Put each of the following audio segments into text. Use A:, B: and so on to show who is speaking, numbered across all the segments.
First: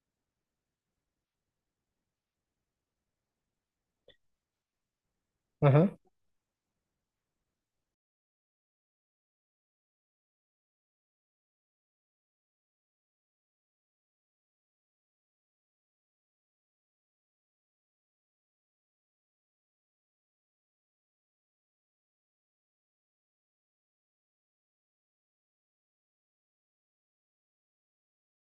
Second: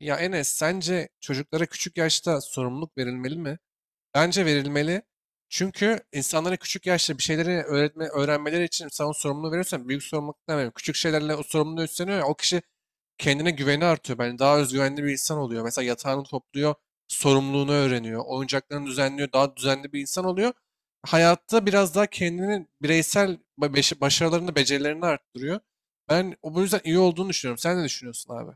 A: Ya Enes, sence çocuklara küçük yaşta sorumluluk verilmeli mi? Bence verilmeli.
B: Aha.
A: Çünkü insanlara küçük yaşta bir şeyleri öğretme, öğrenmeleri için sen o sorumluluğu veriyorsan büyük sorumluluk demem. Küçük şeylerle o sorumluluğu üstleniyor ya, o kişi kendine güveni artıyor. Yani daha özgüvenli bir insan oluyor. Mesela yatağını topluyor, sorumluluğunu öğreniyor, oyuncaklarını düzenliyor, daha düzenli bir insan oluyor. Hayatta biraz daha kendini bireysel başarılarını, becerilerini arttırıyor. Ben o bu yüzden iyi olduğunu düşünüyorum. Sen ne düşünüyorsun abi?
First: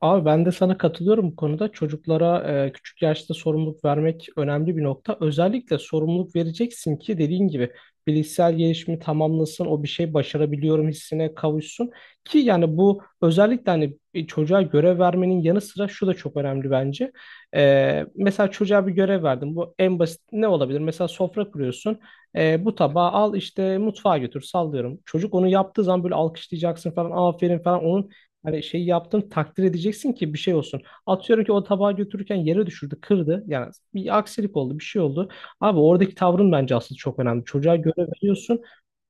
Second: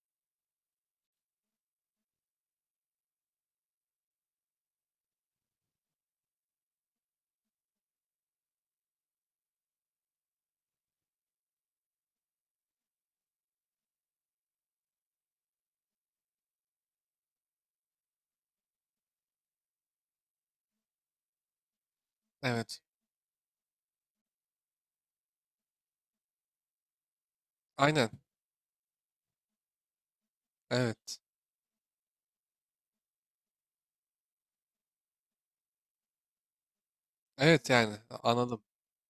B: Abi ben de sana katılıyorum bu konuda. Çocuklara küçük yaşta sorumluluk vermek önemli bir nokta. Özellikle sorumluluk vereceksin ki dediğin gibi bilişsel gelişimi tamamlasın, o bir şey başarabiliyorum hissine kavuşsun. Ki yani bu özellikle hani bir çocuğa görev vermenin yanı sıra şu da çok önemli bence. Mesela çocuğa bir görev verdim. Bu en basit ne olabilir? Mesela sofra kuruyorsun. Bu
A: Evet.
B: tabağı al işte mutfağa götür sallıyorum. Çocuk onu yaptığı zaman böyle alkışlayacaksın falan, aferin falan.
A: Aynen.
B: Hani şey yaptın, takdir edeceksin ki bir şey olsun.
A: Evet.
B: Atıyorum ki o tabağı götürürken yere düşürdü, kırdı. Yani bir aksilik oldu, bir şey oldu. Abi oradaki tavrın bence aslında çok önemli.
A: Evet
B: Çocuğa göre
A: yani
B: veriyorsun.
A: anladım.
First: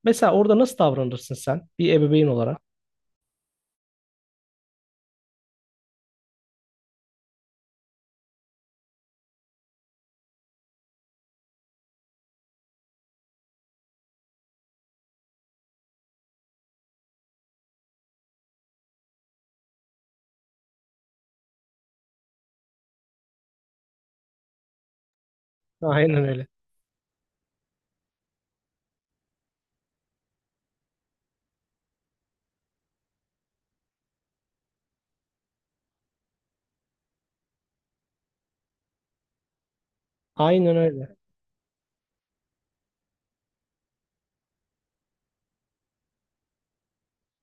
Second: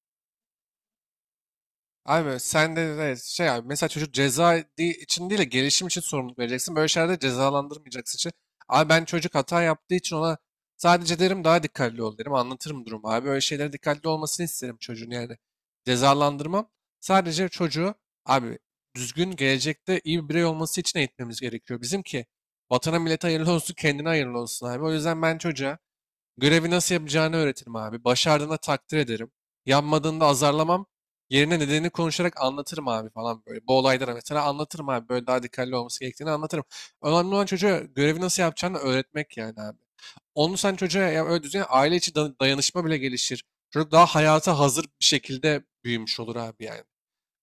B: Mesela orada nasıl davranırsın sen bir ebeveyn
A: Abi
B: olarak?
A: sen de şey abi mesela çocuk ceza için değil de gelişim için sorumluluk vereceksin. Böyle şeylerde cezalandırmayacaksın için. Abi ben çocuk hata yaptığı için ona sadece derim daha dikkatli ol derim. Anlatırım durumu abi. Böyle şeylere dikkatli olmasını isterim çocuğun yani. Cezalandırmam. Sadece çocuğu abi düzgün gelecekte iyi bir birey olması için eğitmemiz gerekiyor. Bizimki vatana millete hayırlı olsun kendine hayırlı olsun abi. O yüzden ben çocuğa
B: Aynen öyle.
A: görevi nasıl yapacağını öğretirim abi. Başardığında takdir ederim. Yanmadığında azarlamam. Yerine nedenini konuşarak anlatırım abi falan böyle. Bu olaylara mesela anlatırım abi. Böyle daha dikkatli olması gerektiğini anlatırım. Önemli olan çocuğa görevi nasıl yapacağını öğretmek yani abi. Onu sen
B: Aynen
A: çocuğa
B: öyle.
A: ya öyle düzgün aile içi dayanışma bile gelişir. Çocuk daha hayata hazır bir şekilde büyümüş olur abi yani.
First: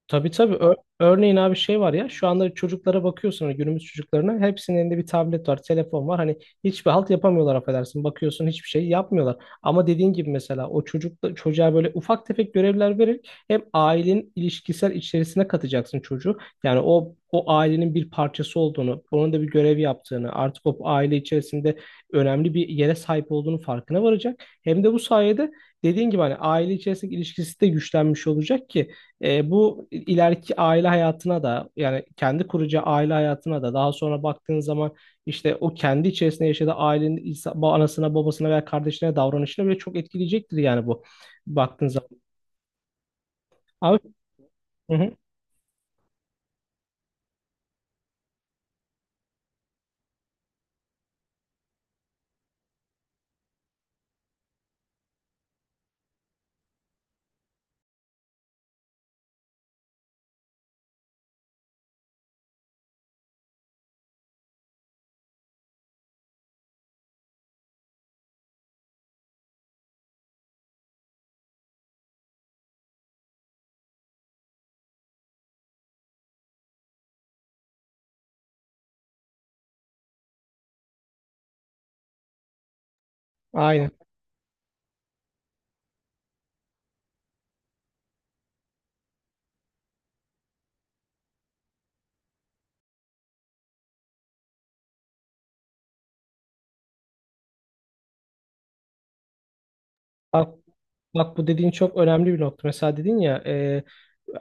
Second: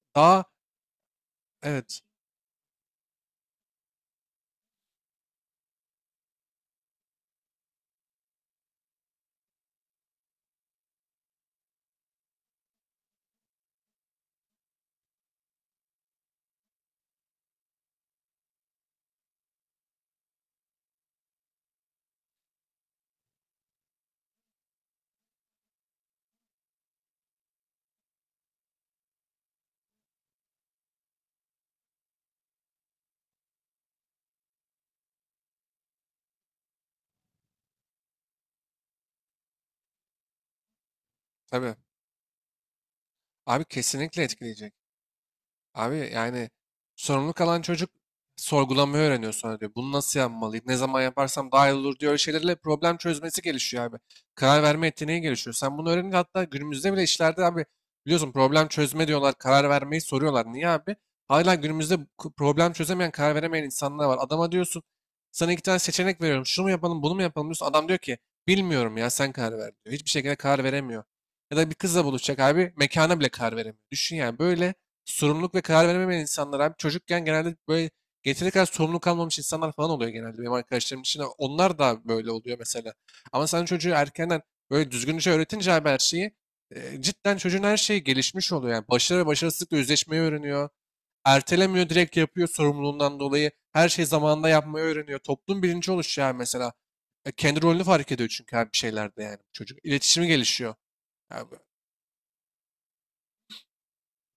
B: Tabii
A: Daha
B: tabii. Örneğin abi şey var
A: evet,
B: ya, şu anda çocuklara bakıyorsun, hani günümüz çocuklarına, hepsinin elinde bir tablet var, telefon var. Hani hiçbir halt yapamıyorlar affedersin. Bakıyorsun hiçbir şey yapmıyorlar. Ama dediğin gibi mesela o çocukla çocuğa böyle ufak tefek görevler vererek hem ailenin ilişkisel içerisine katacaksın çocuğu. Yani o ailenin bir parçası olduğunu, onun da bir görev yaptığını, artık o aile içerisinde önemli bir yere sahip olduğunu farkına varacak. Hem de bu sayede dediğin gibi hani aile içerisindeki ilişkisi de güçlenmiş olacak ki bu ileriki aile hayatına da, yani kendi kuracağı aile hayatına da daha sonra baktığın zaman işte o kendi içerisinde yaşadığı ailenin anasına babasına veya kardeşine davranışına bile çok etkileyecektir yani bu
A: tabii.
B: baktığın zaman.
A: Abi
B: Abi,
A: kesinlikle etkileyecek.
B: hı hı,
A: Abi yani sorumluluk alan çocuk sorgulamayı öğreniyor sonra diyor. Bunu nasıl yapmalıyım? Ne zaman yaparsam daha iyi olur diyor. Öyle şeylerle problem çözmesi gelişiyor abi. Karar verme yeteneği gelişiyor. Sen bunu öğrenince hatta günümüzde bile işlerde abi biliyorsun problem çözme diyorlar. Karar vermeyi soruyorlar. Niye abi? Hala günümüzde problem çözemeyen, karar veremeyen insanlar var. Adama diyorsun sana iki tane seçenek veriyorum. Şunu mu yapalım, bunu mu yapalım diyorsun. Adam diyor ki bilmiyorum ya sen karar ver diyor. Hiçbir şekilde karar veremiyor. Ya da bir kızla buluşacak abi mekana bile karar veremiyor. Düşün yani böyle sorumluluk ve karar veremeyen insanlar abi çocukken genelde böyle yeteri kadar sorumluluk almamış insanlar falan oluyor genelde benim arkadaşlarım için. Onlar da böyle oluyor mesela. Ama sen çocuğu
B: aynen.
A: erkenden böyle düzgünce öğretince abi her şeyi cidden çocuğun her şeyi gelişmiş oluyor. Yani başarı ve başarısızlıkla yüzleşmeyi öğreniyor. Ertelemiyor, direkt yapıyor sorumluluğundan dolayı. Her şeyi zamanında yapmayı öğreniyor. Toplum bilinci oluşuyor abi mesela. Kendi rolünü fark ediyor çünkü abi bir şeylerde yani çocuk. İletişimi gelişiyor.
B: Bak bu
A: Abi,
B: dediğin çok önemli bir nokta. Mesela dedin ya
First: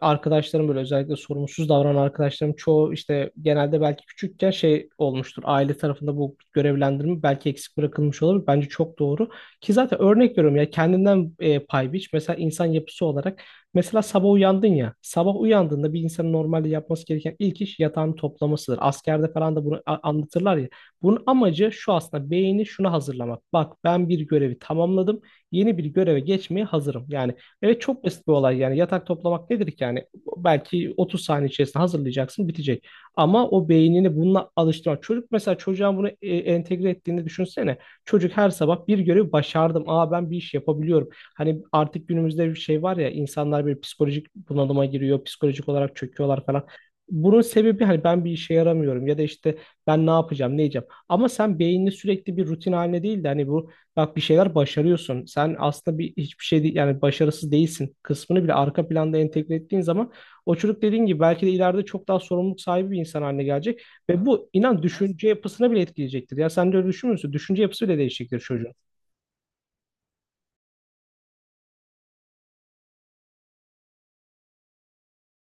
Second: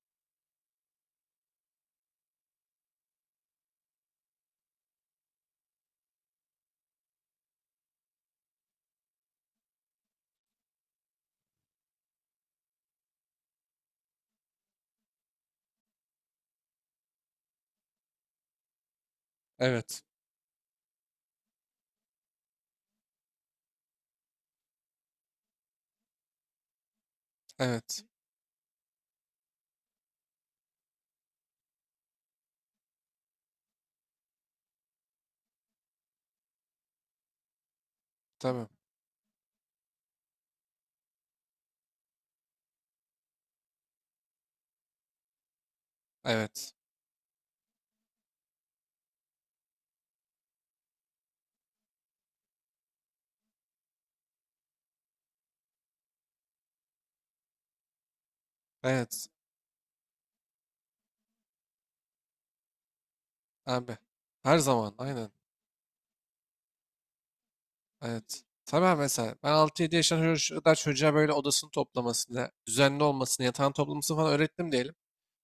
B: arkadaşlarım böyle özellikle sorumsuz davranan arkadaşlarım çoğu işte genelde belki küçükken şey olmuştur. Aile tarafında bu görevlendirme belki eksik bırakılmış olabilir. Bence çok doğru. Ki zaten örnek veriyorum ya, kendinden pay biç. Mesela insan yapısı olarak, mesela sabah uyandın ya. Sabah uyandığında bir insanın normalde yapması gereken ilk iş yatağını toplamasıdır. Askerde falan da bunu
A: evet.
B: anlatırlar ya. Bunun amacı şu aslında, beyni şuna hazırlamak. Bak, ben bir görevi tamamladım, yeni bir göreve geçmeye hazırım. Yani evet, çok
A: Evet.
B: basit bir olay yani, yatak toplamak nedir ki yani, belki 30 saniye içerisinde hazırlayacaksın, bitecek. Ama o beynini bununla alıştırmak. Çocuk, mesela çocuğa bunu entegre ettiğini düşünsene. Çocuk her
A: Tabii.
B: sabah bir görevi başardım. Aa, ben bir iş yapabiliyorum. Hani artık günümüzde bir şey var ya, insanlar bir psikolojik bunalıma giriyor. Psikolojik olarak çöküyorlar falan.
A: Evet.
B: Bunun sebebi hani, ben bir işe yaramıyorum ya da işte ben ne yapacağım, ne yiyeceğim. Ama sen beynini sürekli bir rutin haline değil de hani bu, bak bir şeyler başarıyorsun, sen aslında bir hiçbir şey değil yani, başarısız değilsin kısmını bile arka planda
A: Evet.
B: entegre ettiğin zaman o çocuk dediğin gibi belki de ileride çok daha sorumluluk sahibi bir insan haline gelecek
A: Abi.
B: ve bu
A: Her
B: inan
A: zaman.
B: düşünce
A: Aynen.
B: yapısını bile etkileyecektir. Ya sen de öyle düşünmüyorsun. Düşünce yapısı bile değişecektir
A: Evet.
B: çocuğun.
A: Tabii mesela ben 6-7 yaşında kadar çocuğa böyle odasını toplamasını, düzenli olmasını, yatağını toplamasını falan öğrettim diyelim.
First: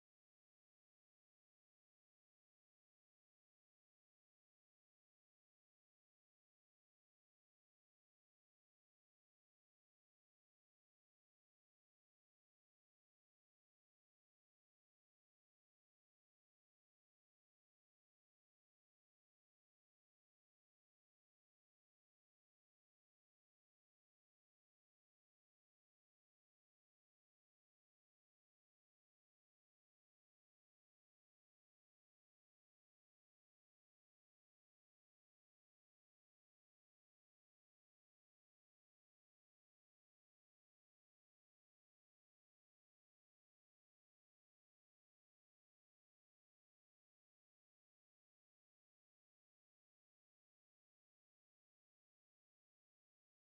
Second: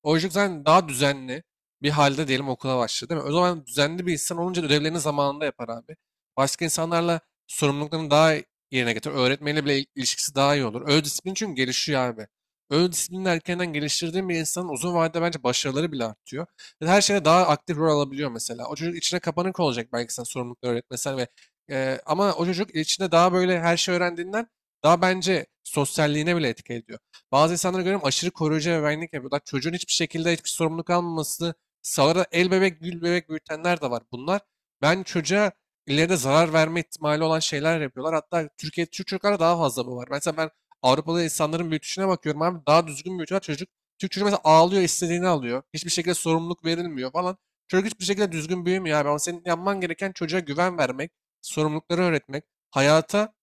A: O yüzden daha düzenli bir halde diyelim okula başladı, değil mi? O zaman düzenli bir insan olunca ödevlerini zamanında yapar abi. Başka insanlarla sorumluluklarını daha yerine getirir. Öğretmenle bile ilişkisi daha iyi olur. Öz disiplin çünkü gelişiyor abi. Öz disiplini erkenden geliştirdiğin bir insanın uzun vadede bence başarıları bile artıyor. Ve her şeyde daha aktif rol alabiliyor mesela. O çocuk içine kapanık olacak belki sen sorumlulukları öğretmesen ve ama o çocuk içinde daha böyle her şey öğrendiğinden daha bence sosyalliğine bile etki ediyor. Bazı insanlara göre aşırı koruyucu ebeveynlik yapıyorlar. Çocuğun hiçbir şekilde hiçbir sorumluluk almaması sağlara el bebek gül bebek büyütenler de var. Bunlar ben çocuğa ileride zarar verme ihtimali olan şeyler yapıyorlar. Hatta Türk çocuklara daha fazla bu var. Mesela ben Avrupalı insanların büyütüşüne bakıyorum abi, daha düzgün büyütüyorlar çocuk. Türk çocuğu mesela ağlıyor, istediğini alıyor. Hiçbir şekilde sorumluluk verilmiyor falan. Çocuk hiçbir şekilde düzgün büyümüyor abi. Ama senin yapman gereken çocuğa güven vermek, sorumlulukları öğretmek, hayata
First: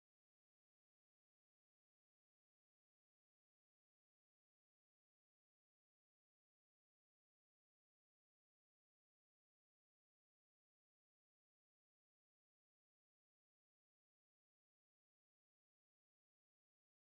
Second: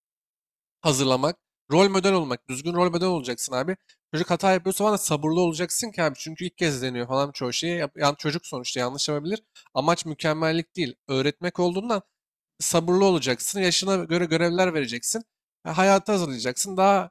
A: hazırlamak, rol model olmak. Düzgün rol model olacaksın abi. Çocuk hata yapıyorsa falan da sabırlı olacaksın ki abi. Çünkü ilk kez deniyor falan çoğu şeyi. Yani çocuk sonuçta yanlış yapabilir. Amaç mükemmellik değil. Öğretmek olduğundan sabırlı olacaksın. Yaşına göre görevler vereceksin. Hayata hazırlayacaksın. Daha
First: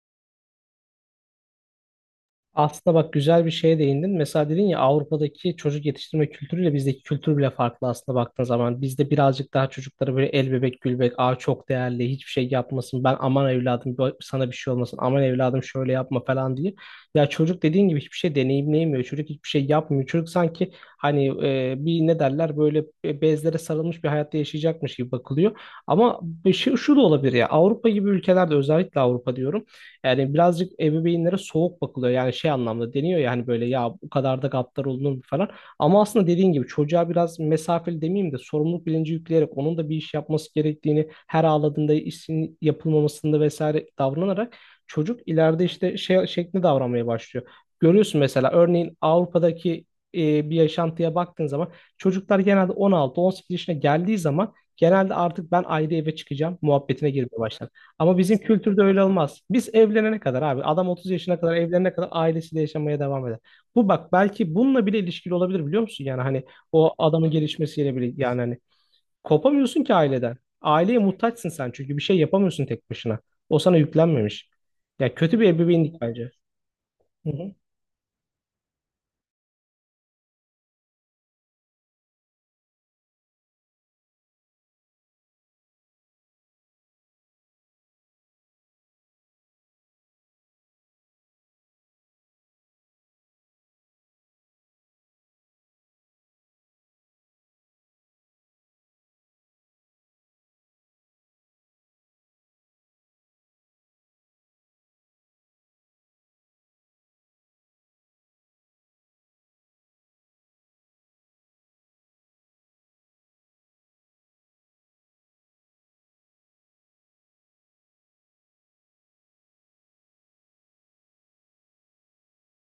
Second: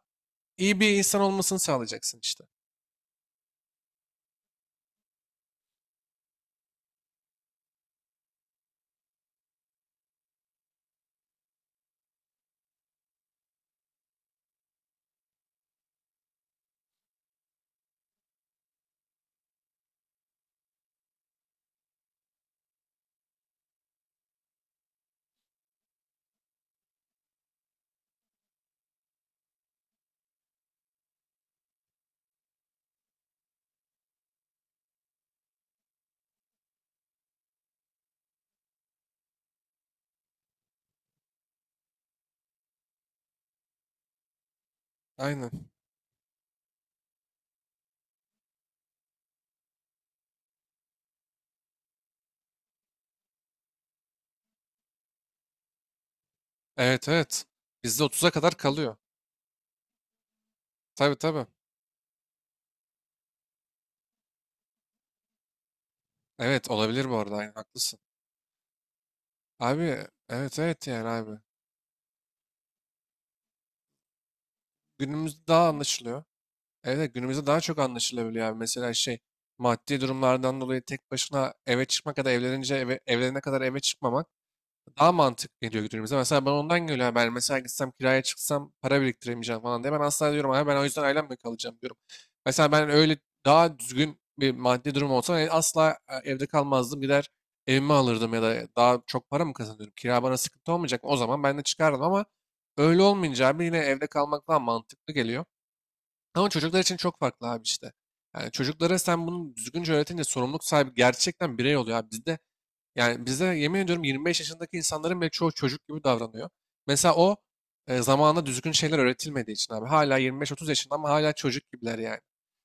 A: iyi bir insan olmasını sağlayacaksın işte.
B: Aslında bak, güzel bir şeye değindin. Mesela dedin ya, Avrupa'daki çocuk yetiştirme kültürüyle bizdeki kültür bile farklı aslında baktığın zaman. Bizde birazcık daha çocuklara böyle el bebek gül bebek, aa çok değerli, hiçbir şey yapmasın, ben aman evladım sana bir şey olmasın, aman evladım şöyle yapma falan diye. Ya çocuk dediğin gibi hiçbir şey deneyimleyemiyor. Çocuk hiçbir şey yapmıyor. Çocuk sanki hani bir ne derler böyle, bezlere sarılmış bir hayatta yaşayacakmış gibi bakılıyor. Ama bir şey şu da olabilir ya, Avrupa gibi ülkelerde, özellikle Avrupa diyorum. Yani birazcık ebeveynlere soğuk bakılıyor. Yani şey anlamda deniyor ya, hani böyle, ya bu kadar da gaddar olunur mu falan. Ama aslında dediğin gibi çocuğa biraz mesafeli demeyeyim de sorumluluk bilinci yükleyerek, onun da bir iş yapması gerektiğini, her ağladığında işin yapılmamasında vesaire davranarak çocuk ileride
A: Aynen.
B: işte şey şeklinde davranmaya başlıyor. Görüyorsun mesela, örneğin Avrupa'daki bir yaşantıya baktığın zaman çocuklar genelde 16-18 yaşına geldiği zaman genelde artık ben ayrı eve çıkacağım
A: Evet,
B: muhabbetine girmeye
A: evet.
B: başlar.
A: Bizde
B: Ama
A: 30'a
B: bizim
A: kadar
B: kültürde
A: kalıyor.
B: öyle olmaz. Biz evlenene kadar abi, adam 30
A: Tabii,
B: yaşına
A: tabii.
B: kadar, evlenene kadar ailesiyle yaşamaya devam eder. Bu bak, belki bununla bile ilişkili olabilir biliyor musun? Yani hani
A: Evet
B: o
A: olabilir bu
B: adamın
A: arada, aynen
B: gelişmesiyle
A: haklısın.
B: bile, yani hani kopamıyorsun ki
A: Abi,
B: aileden.
A: evet evet
B: Aileye
A: yani abi.
B: muhtaçsın sen, çünkü bir şey yapamıyorsun tek başına. O sana yüklenmemiş. Ya, kötü
A: Günümüzde
B: bir
A: daha
B: ebeveynlik
A: anlaşılıyor.
B: bence.
A: Evet evet,
B: Hı
A: günümüzde
B: hı.
A: daha çok anlaşılabiliyor abi. Mesela şey, maddi durumlardan dolayı tek başına eve çıkmak ya da evlenince eve, evlenene kadar eve çıkmamak daha mantıklı geliyor günümüze. Mesela ben ondan geliyor haber. Mesela gitsem, kiraya çıksam para biriktiremeyeceğim falan diye. Ben asla diyorum abi, ben o yüzden ailemle kalacağım diyorum. Mesela ben öyle daha düzgün bir maddi durum olsa, asla, evde kalmazdım. Gider evimi alırdım. Ya da daha çok para mı kazanıyorum? Kira bana sıkıntı olmayacak. O zaman ben de çıkardım. Ama öyle olmayınca abi yine evde kalmak daha mantıklı geliyor. Ama çocuklar için çok farklı abi işte. Yani çocuklara sen bunu düzgünce öğretince sorumluluk sahibi gerçekten birey oluyor abi. Bizde, yani bize yemin ediyorum, 25 yaşındaki insanların bile çoğu çocuk gibi davranıyor. Mesela o, zamanında düzgün şeyler öğretilmediği için abi. Hala 25-30 yaşında ama hala çocuk gibiler yani.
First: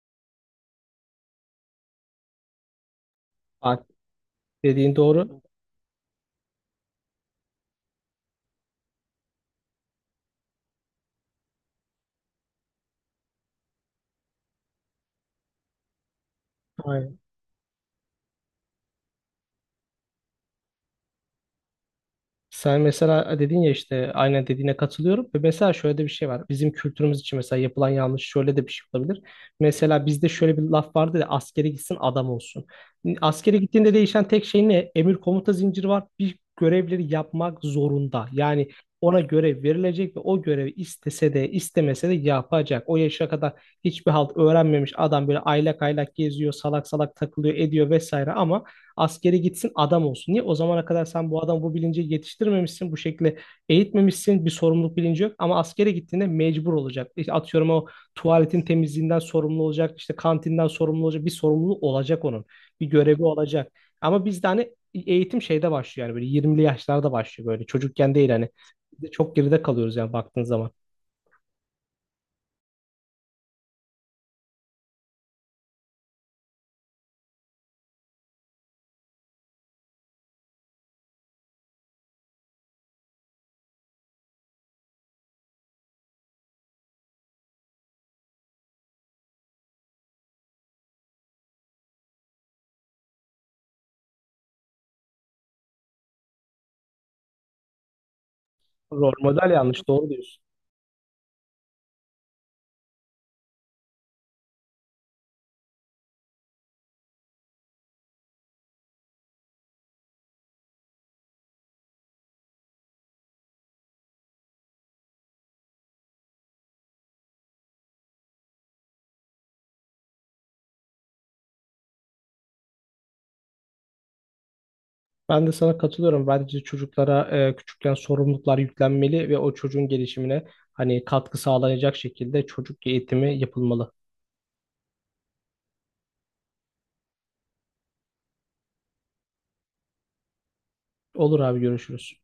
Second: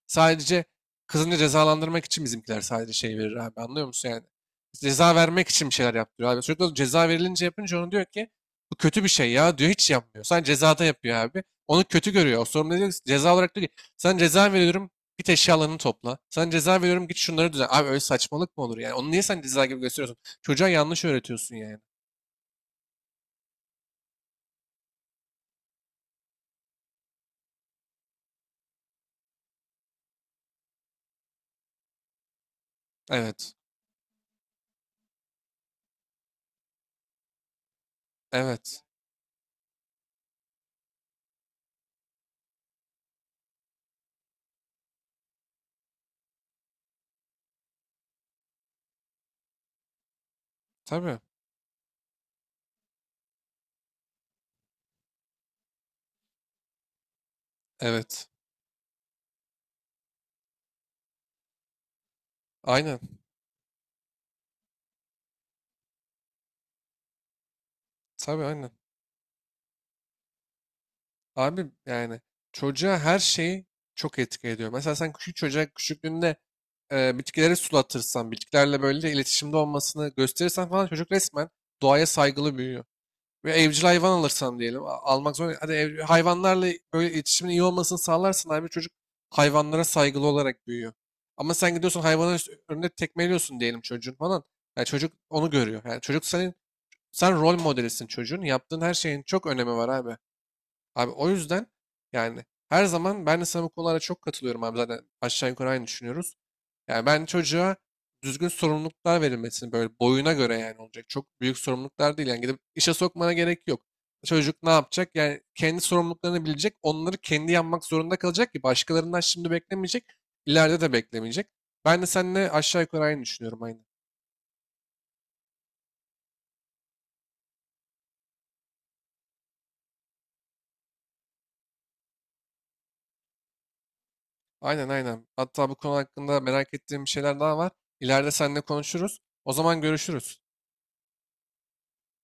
A: Sadece kızını cezalandırmak için bizimkiler sadece şey verir abi,
B: Bak,
A: anlıyor musun yani?
B: dediğin
A: Ceza
B: doğru.
A: vermek için bir şeyler yaptırıyor abi. Çocuk da ceza verilince, yapınca onu, diyor ki bu kötü bir şey ya, diyor hiç yapmıyor. Sadece cezada yapıyor abi. Onu kötü görüyor. O sorumlu diyor ki, ceza olarak diyor ki sana ceza veriyorum, git eşyalarını topla. Sana ceza veriyorum, git şunları düzen. Abi öyle saçmalık mı olur yani? Onu niye sen ceza gibi gösteriyorsun? Çocuğa yanlış öğretiyorsun yani.
B: Sen mesela dedin ya işte, aynen dediğine katılıyorum. Ve mesela şöyle de bir şey var. Bizim kültürümüz için mesela yapılan yanlış şöyle de bir şey olabilir. Mesela bizde şöyle bir laf vardı ya, askere gitsin adam olsun.
A: Evet.
B: Askere gittiğinde değişen tek şey ne? Emir komuta zinciri var. Bir görevleri yapmak zorunda. Yani
A: Evet.
B: ona görev verilecek ve o görevi istese de istemese de yapacak. O yaşa kadar hiçbir halt öğrenmemiş adam böyle aylak aylak geziyor, salak salak takılıyor, ediyor vesaire ama askere gitsin adam olsun. Niye? O zamana kadar
A: Tabii.
B: sen bu adamı bu bilince yetiştirmemişsin. Bu şekilde eğitmemişsin. Bir sorumluluk bilinci yok. Ama askere gittiğinde mecbur olacak. İşte atıyorum, o
A: Evet.
B: tuvaletin temizliğinden sorumlu olacak, işte kantinden sorumlu olacak. Bir sorumluluğu olacak onun. Bir
A: Aynen.
B: görevi olacak. Ama bizde hani eğitim şeyde başlıyor, yani böyle 20'li yaşlarda başlıyor, böyle çocukken değil
A: Tabii,
B: hani.
A: aynen.
B: Çok geride kalıyoruz yani baktığın zaman.
A: Abi yani çocuğa her şeyi çok etki ediyor. Mesela sen küçük çocuğa küçüklüğünde, bitkileri sulatırsan, bitkilerle böyle iletişimde olmasını gösterirsen falan çocuk resmen doğaya saygılı büyüyor. Ve evcil hayvan alırsan diyelim. Almak zorunda. Hadi hayvanlarla böyle iletişimin iyi olmasını sağlarsan abi çocuk hayvanlara saygılı olarak büyüyor. Ama sen gidiyorsun hayvanın önünde tekmeliyorsun diyelim çocuğun falan. Yani çocuk onu görüyor. Yani çocuk sen rol modelisin çocuğun. Yaptığın her
B: Rol
A: şeyin çok
B: model
A: önemi
B: yanlış,
A: var
B: doğru
A: abi.
B: diyorsun.
A: Abi o yüzden yani her zaman ben de sana bu konulara çok katılıyorum abi, zaten aşağı yukarı aynı düşünüyoruz. Yani ben çocuğa düzgün sorumluluklar verilmesini böyle boyuna göre yani olacak. Çok büyük sorumluluklar değil. Yani gidip işe sokmana gerek yok. Çocuk ne yapacak? Yani kendi sorumluluklarını bilecek. Onları kendi yapmak zorunda kalacak ki başkalarından şimdi beklemeyecek. İleride de beklemeyecek. Ben de seninle aşağı yukarı aynı düşünüyorum, aynen.
B: Ben de sana katılıyorum. Bence çocuklara küçükken sorumluluklar yüklenmeli ve o çocuğun gelişimine hani katkı sağlayacak şekilde çocuk eğitimi yapılmalı.
A: Aynen, aynen. Hatta bu konu hakkında merak ettiğim bir şeyler daha var. İleride seninle konuşuruz. O zaman görüşürüz.
B: Olur abi, görüşürüz.